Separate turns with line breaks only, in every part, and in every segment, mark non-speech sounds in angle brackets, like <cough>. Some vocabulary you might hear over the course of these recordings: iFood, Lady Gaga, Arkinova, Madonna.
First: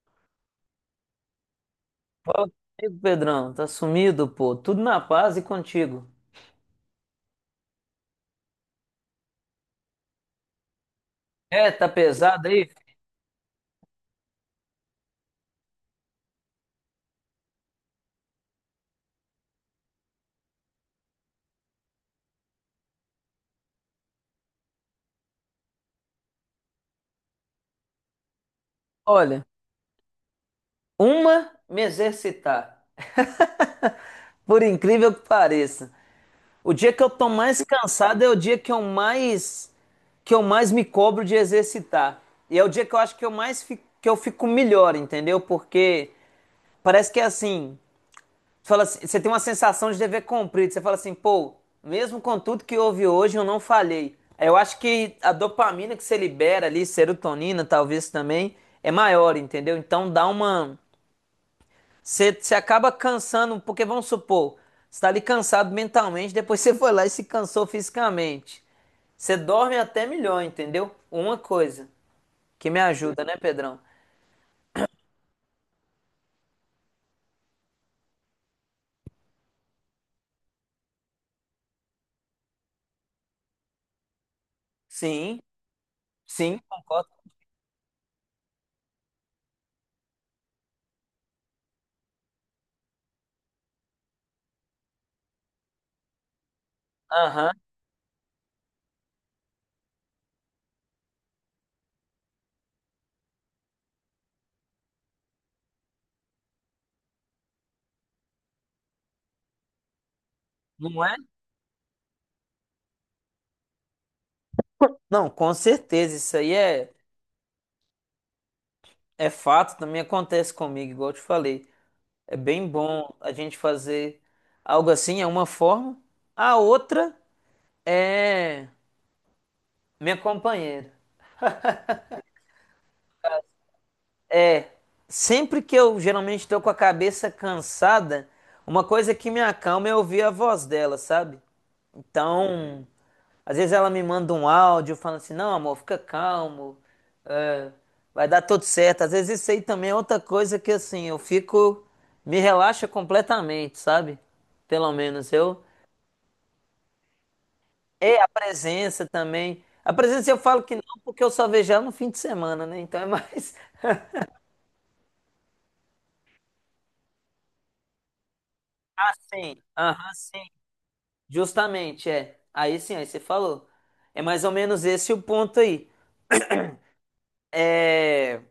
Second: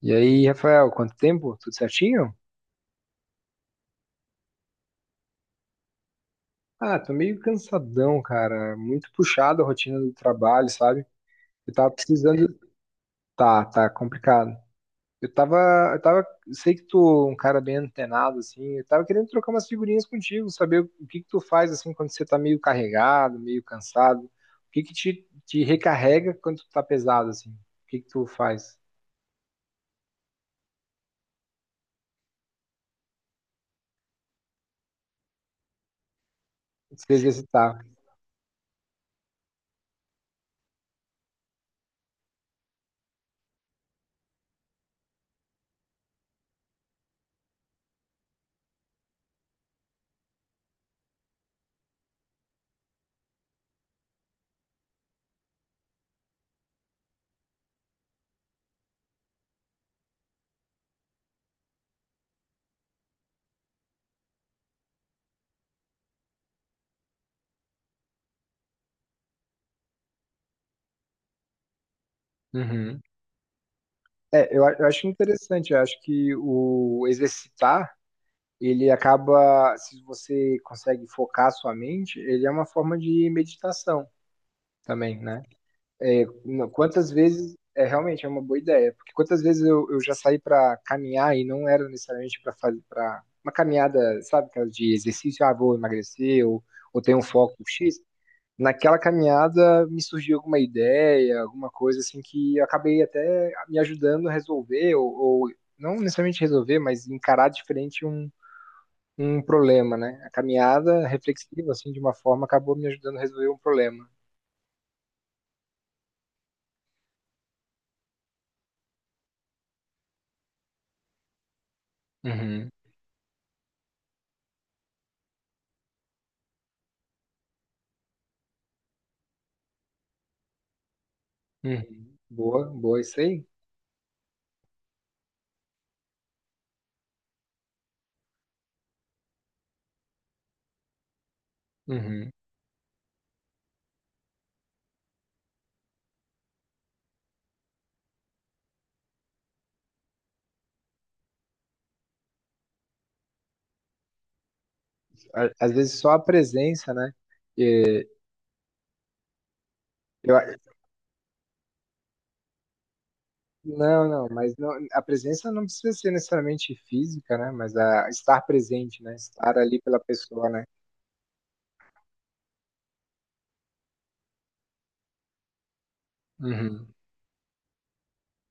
E aí, Rafael, quanto tempo? Tudo certinho?
Fala comigo, Pedrão. Tá sumido, pô. Tudo na paz e contigo.
Ah, tô meio cansadão, cara. Muito puxado a rotina do trabalho, sabe?
É,
Eu
tá
tava
pesado
precisando.
aí?
Tá, tá complicado. Eu tava, eu tava, sei que tu é um cara bem antenado, assim. Eu tava querendo trocar umas figurinhas contigo, saber o que que tu faz, assim, quando você tá meio carregado, meio cansado. O que que te recarrega quando tu tá pesado, assim? O que que tu faz?
Olha, uma me exercitar. <laughs> Por incrível que pareça. O dia que eu
Se
tô mais
exercitar.
cansado é o dia que eu mais me cobro de exercitar. E é o dia que eu acho que eu mais fico, que eu fico melhor, entendeu? Porque parece que é assim, fala assim- você tem uma sensação de dever cumprido. Você fala assim, pô, mesmo com tudo que houve hoje, eu não falhei. É, eu acho que a dopamina que você libera ali, serotonina talvez também, é maior, entendeu? Então dá uma. Você acaba cansando, porque vamos supor, você tá ali cansado mentalmente, depois <laughs> você foi lá e se cansou fisicamente. Você dorme até melhor, entendeu? Uma coisa que me
Uhum.
ajuda, né, Pedrão?
É, eu acho interessante. Eu acho que o exercitar ele acaba, se você consegue focar a sua mente, ele é uma forma de meditação também,
Sim,
né? É,
sim, concordo.
quantas vezes, é realmente é uma boa ideia, porque quantas vezes eu já saí para caminhar e não era necessariamente para fazer para uma caminhada, sabe, aquela de exercício, ah, vou emagrecer ou tenho um foco
Aham,
X. Naquela caminhada me surgiu alguma ideia, alguma coisa assim que eu acabei até me ajudando a resolver ou não necessariamente resolver, mas encarar diferente um problema, né? A
não
caminhada
é?
reflexiva, assim, de uma forma, acabou me ajudando a resolver um problema.
Não, com certeza, isso aí é. É fato, também acontece comigo, igual eu te falei. É bem
Uhum,
bom a gente fazer algo assim, é uma forma. A outra é minha companheira.
uhum. Boa, boa, isso aí.
É, sempre que eu geralmente estou com a cabeça cansada, uma coisa que me acalma é ouvir a voz dela, sabe?
Uhum.
Então, às vezes ela me manda um áudio falando assim: não, amor, fica calmo, vai dar tudo certo. Às vezes isso aí também é outra coisa que, assim, eu fico, me relaxa completamente, sabe? Pelo menos eu.
Às vezes só a presença, né? E
É a presença também. A presença
eu
eu
a-
falo que não, porque eu só vejo ela no fim de semana, né? Então é mais. <laughs>
não, não, a presença não precisa ser necessariamente física, né? Mas a estar presente,
Ah,
né? Estar
sim.
ali pela
Aham,
pessoa,
sim.
né?
Justamente, é. Aí sim, aí você falou. É mais ou menos esse o ponto aí.
Uhum.
É.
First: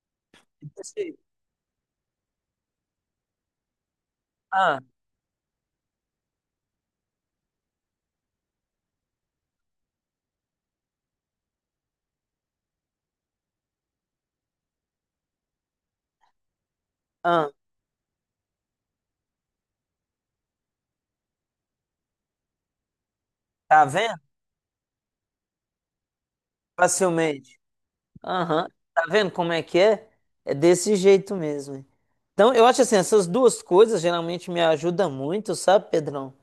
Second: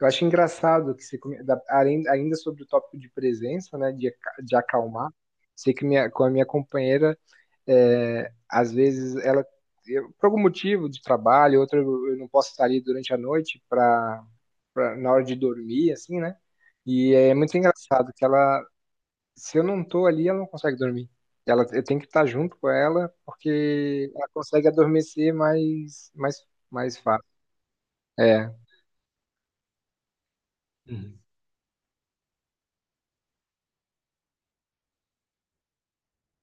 Eu acho engraçado que
Esse-
você, ainda sobre o tópico de presença, né? De
ah,
acalmar, sei que com a minha companheira é, às vezes ela, por algum motivo de trabalho, outro eu não posso estar ali durante a noite para na hora de dormir, assim, né? E é
ah,
muito engraçado que ela, se eu não tô ali, ela não consegue dormir. Ela, eu tenho que estar junto com ela
tá
porque
vendo?
ela consegue adormecer mais fácil.
Facilmente.
É.
Aham. Tá vendo como é que é? É desse
Uhum.
jeito mesmo, hein? Então, eu acho assim, essas duas coisas geralmente me ajudam muito, sabe, Pedrão?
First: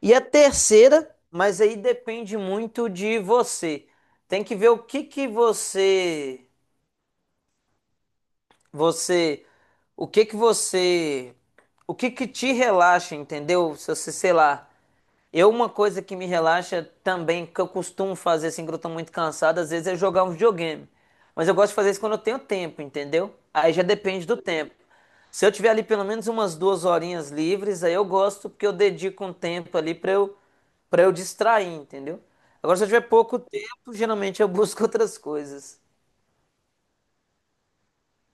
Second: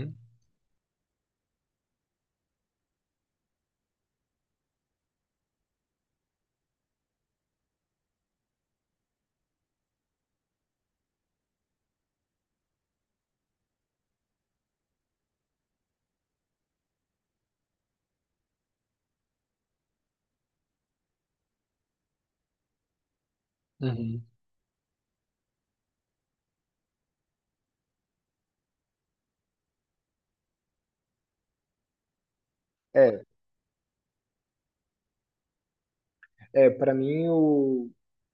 E a terceira, mas aí depende muito de você. Tem que ver o que que você, você, o que que você, o que que te relaxa, entendeu? Se você, sei lá, eu, uma coisa que me relaxa também, que eu costumo fazer assim, quando eu tô muito cansado, às vezes é jogar um videogame. Mas eu gosto de fazer isso quando eu tenho tempo, entendeu? Aí já depende
Uhum.
do tempo. Se eu tiver ali pelo menos umas duas horinhas livres, aí eu gosto, porque eu dedico um tempo ali para eu distrair, entendeu? Agora, se eu tiver
É,
pouco tempo, geralmente eu <laughs> busco outras coisas.
É, para mim o,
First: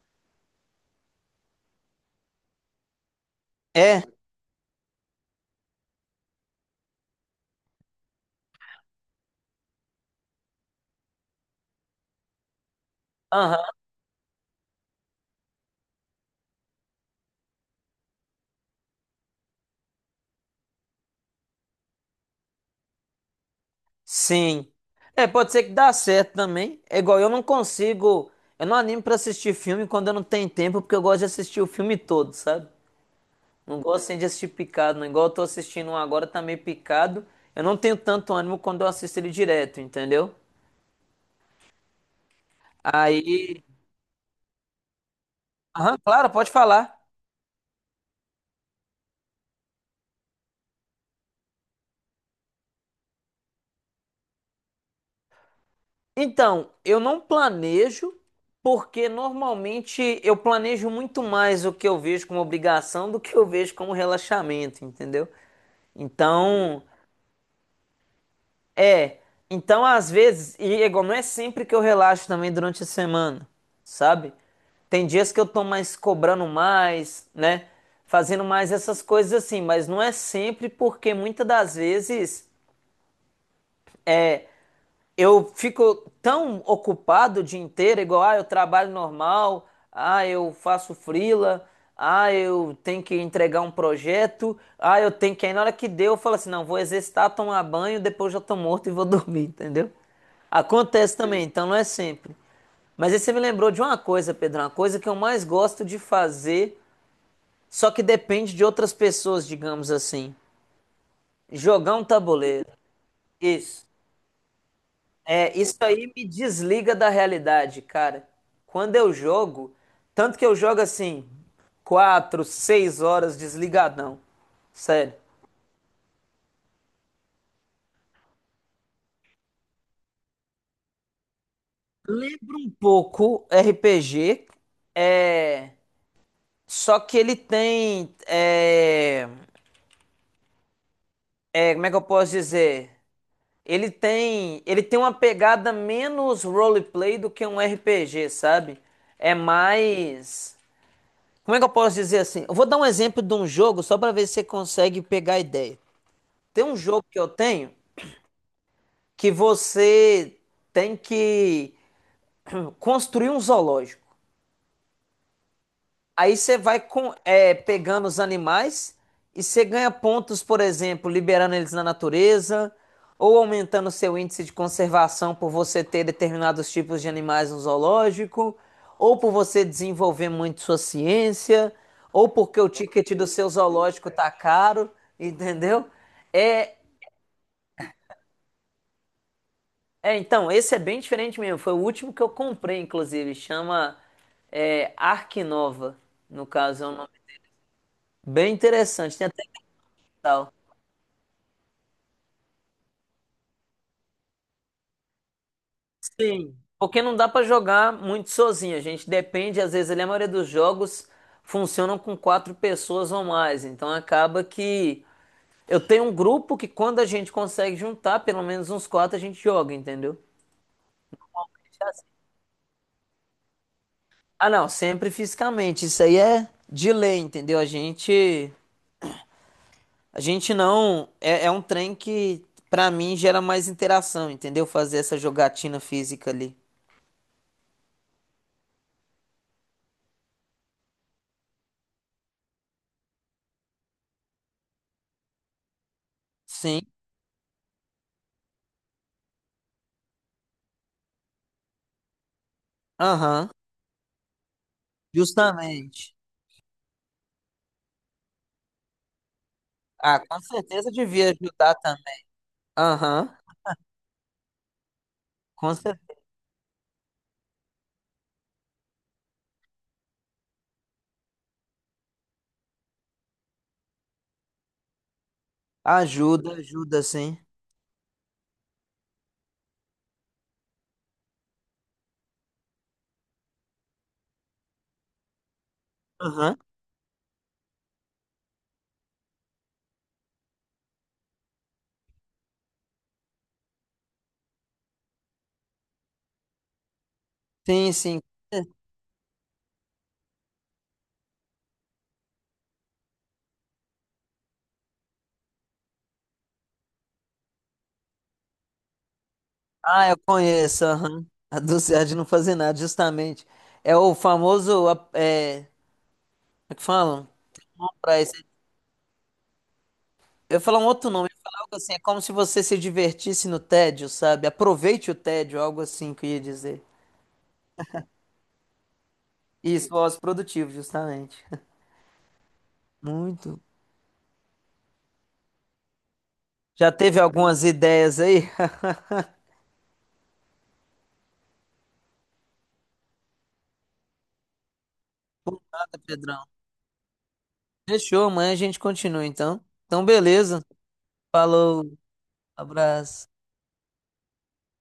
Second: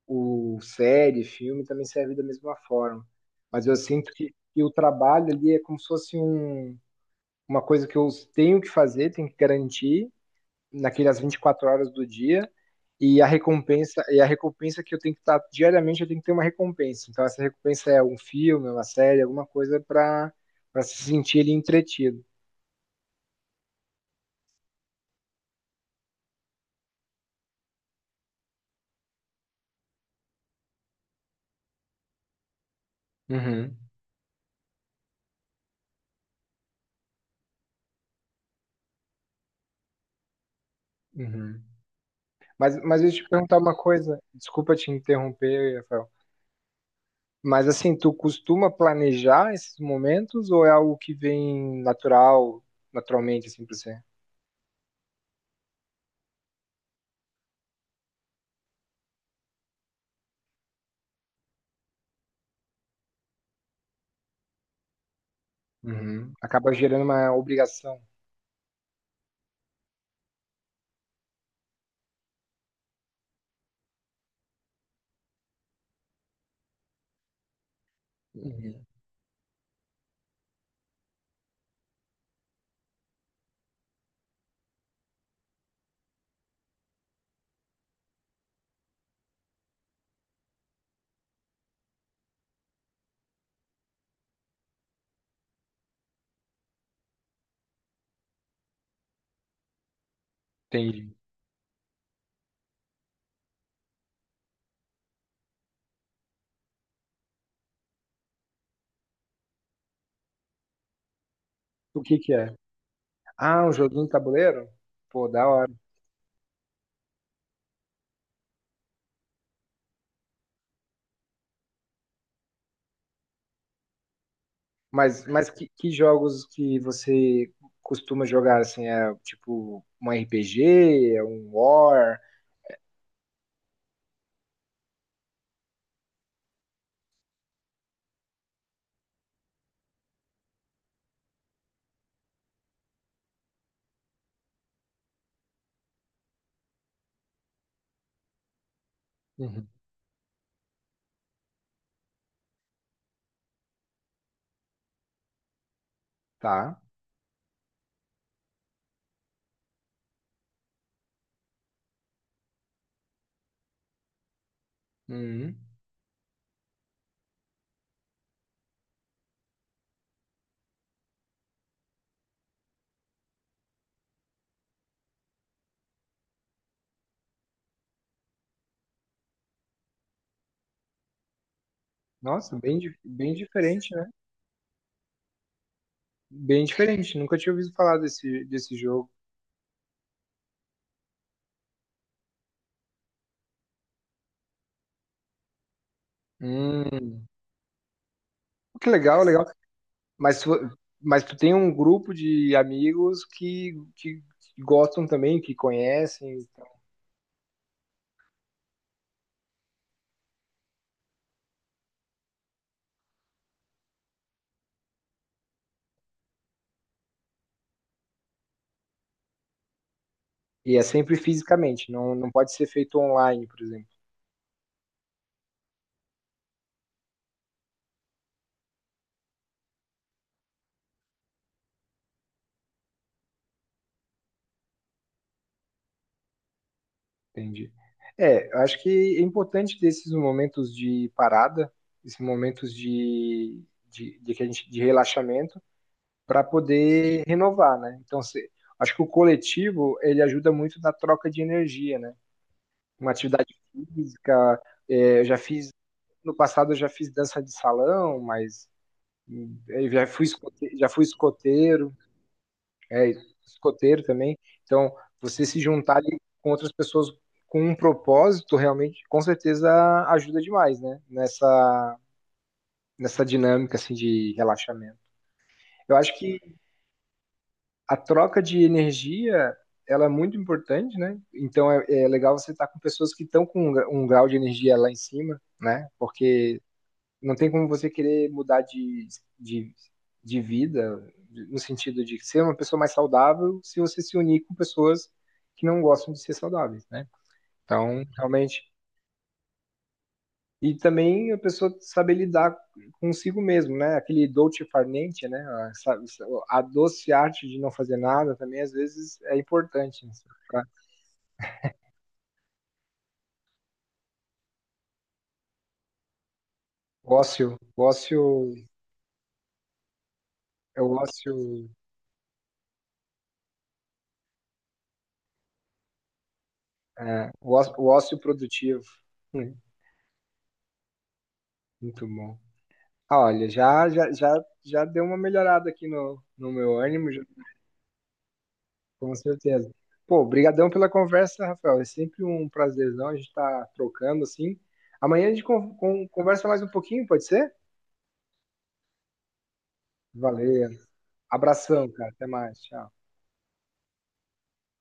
o série, filme também serve da mesma forma. Mas eu
É.
sinto que o trabalho ali é como se fosse um, uma coisa que eu tenho que fazer, tenho que garantir naquelas 24 horas do dia e a
Aham.
recompensa e a recompensa que eu tenho que estar diariamente, eu tenho que ter uma recompensa. Então essa recompensa é um filme, é uma série, alguma coisa para se sentir ali entretido.
Sim. É, pode ser que dá certo também. É igual, eu não consigo. Eu não animo pra assistir filme quando eu não tenho tempo, porque eu gosto de assistir o filme todo, sabe?
Uhum,
Não gosto assim, de assistir picado, não. Igual eu tô assistindo um agora, tá meio picado. Eu não tenho tanto ânimo quando eu assisto ele direto, entendeu?
uhum. Mas, deixa eu te perguntar
Aí.
uma coisa, desculpa te interromper,
Aham,
Rafael.
claro, pode falar.
Mas assim, tu costuma planejar esses momentos ou é algo que vem natural, naturalmente, assim, pra você?
Então, eu não planejo, porque normalmente eu planejo muito mais o que eu vejo como obrigação do que eu vejo como relaxamento, entendeu?
Uhum. Acaba
Então.
gerando uma obrigação.
É, então às vezes, e é igual, não é sempre que eu relaxo também durante a semana, sabe? Tem dias que eu tô mais cobrando mais, né? Fazendo mais
Uhum.
essas coisas assim, mas não é sempre porque muitas das vezes eu fico tão ocupado o dia inteiro, igual, ah, eu trabalho normal, ah, eu faço freela, ah, eu tenho que entregar um projeto, ah, eu tenho que. Aí na hora que deu, eu falo assim: não, vou exercitar, tomar banho, depois já tô morto e vou <laughs> dormir, entendeu?
Entendi.
Acontece também, então não é sempre. Mas aí você me lembrou de uma coisa, Pedro, uma coisa que eu mais gosto de fazer, só que depende de outras pessoas, digamos assim: jogar
O
um
que que é?
tabuleiro.
Ah, um
Isso.
joguinho de tabuleiro? Pô, da
É,
hora.
isso aí me desliga da realidade, cara. Quando eu jogo, tanto que eu jogo assim, quatro, seis horas desligadão. Sério.
Mas, que jogos que você costuma jogar, assim, é tipo um RPG, é um War?
Lembra um pouco RPG, é, só que ele tem, é, é, como é que eu posso dizer? Ele tem uma pegada menos roleplay do que um RPG, sabe? É
Uhum.
mais, como é que eu posso dizer assim? Eu vou dar um exemplo de um jogo só pra ver se você consegue pegar a ideia. Tem um
Tá.
jogo que eu tenho que você tem que construir um zoológico.
Uhum.
Aí você vai é, pegando os animais e você ganha pontos, por exemplo, liberando eles na natureza ou aumentando seu índice de conservação por você ter determinados tipos de animais no zoológico, ou por você desenvolver muito sua ciência, ou
Nossa,
porque o
bem, di-
ticket do
bem
seu
diferente, né?
zoológico tá caro, entendeu?
Bem
É,
diferente. Nunca tinha ouvido falar desse jogo.
É, então, esse é bem diferente mesmo. Foi o último que eu comprei, inclusive. Chama Arkinova, no caso. É um nome
Hum.
bem
Que
interessante.
legal,
Tem até
legal.
que
Mas,
tal.
tu- mas tu tem um grupo de amigos que gostam também, que conhecem,
Sim.
então.
Porque não dá pra jogar muito sozinho. A gente depende, às vezes, ali, a maioria dos jogos funcionam com quatro pessoas ou mais. Então acaba que eu tenho um grupo que quando a gente consegue juntar, pelo menos uns quatro, a gente joga, entendeu?
E é sempre fisicamente, não, não pode ser feito online, por exemplo.
Ah, não, sempre fisicamente. Isso aí é de lei, entendeu? A gente não. É, é um trem que, pra mim, gera mais interação, entendeu? Fazer essa jogatina física ali.
Entendi. É, eu acho que é importante ter esses momentos de parada, esses momentos de, que a gente, de relaxamento, para
Sim.
poder renovar, né? Então, acho que o coletivo, ele ajuda muito na troca de energia, né? Uma
Aham.
atividade física, é, eu já fiz
Justamente.
no passado eu já fiz dança de salão, mas eu
Ah, com
já
certeza
fui
devia ajudar
escoteiro,
também.
é,
Aham.
escoteiro também. Então, você se
Com
juntar
certeza.
ali com outras pessoas com um propósito realmente, com certeza ajuda demais, né? Nessa dinâmica assim de relaxamento. Eu acho
Ajuda,
que
ajuda, sim.
a troca de energia ela é muito importante, né? Então é legal você estar com pessoas que estão com um grau de energia lá em cima, né?
Aham.
Porque não tem como você querer mudar de, de vida, no sentido de ser uma pessoa mais saudável, se você se unir com pessoas que não gostam de ser saudáveis, né?
Sim,
Então,
sim.
realmente. E também a pessoa saber lidar consigo mesmo, né? Aquele dolce far niente, né? A doce arte de não fazer nada também, às vezes, é importante,
Ah,
né?
eu
Pra-
conheço. Aham. A dulce de não fazer nada, justamente. É o famoso. É, como é que
O
falam?
ócio,
Pra eu ia falar
é
um
o
outro nome, eu ia falar
ócio,
algo assim, é como se você se divertisse no tédio, sabe? Aproveite o tédio, algo assim que eu ia dizer.
o ócio produtivo. Hum,
Isso, voz produtivo, justamente. <laughs>
Muito bom. Olha,
Muito.
já deu uma melhorada aqui no meu
Já
ânimo,
teve algumas ideias aí, <laughs>
com certeza. Pô, brigadão pela conversa, Rafael. É sempre um prazerzão a gente estar trocando assim. Amanhã a gente
Nada, Pedrão?
conversa mais um pouquinho, pode ser?
Fechou, amanhã a gente continua então. Então, beleza.
Valeu. Abração,
Falou,
cara. Até mais. Tchau.
abraço.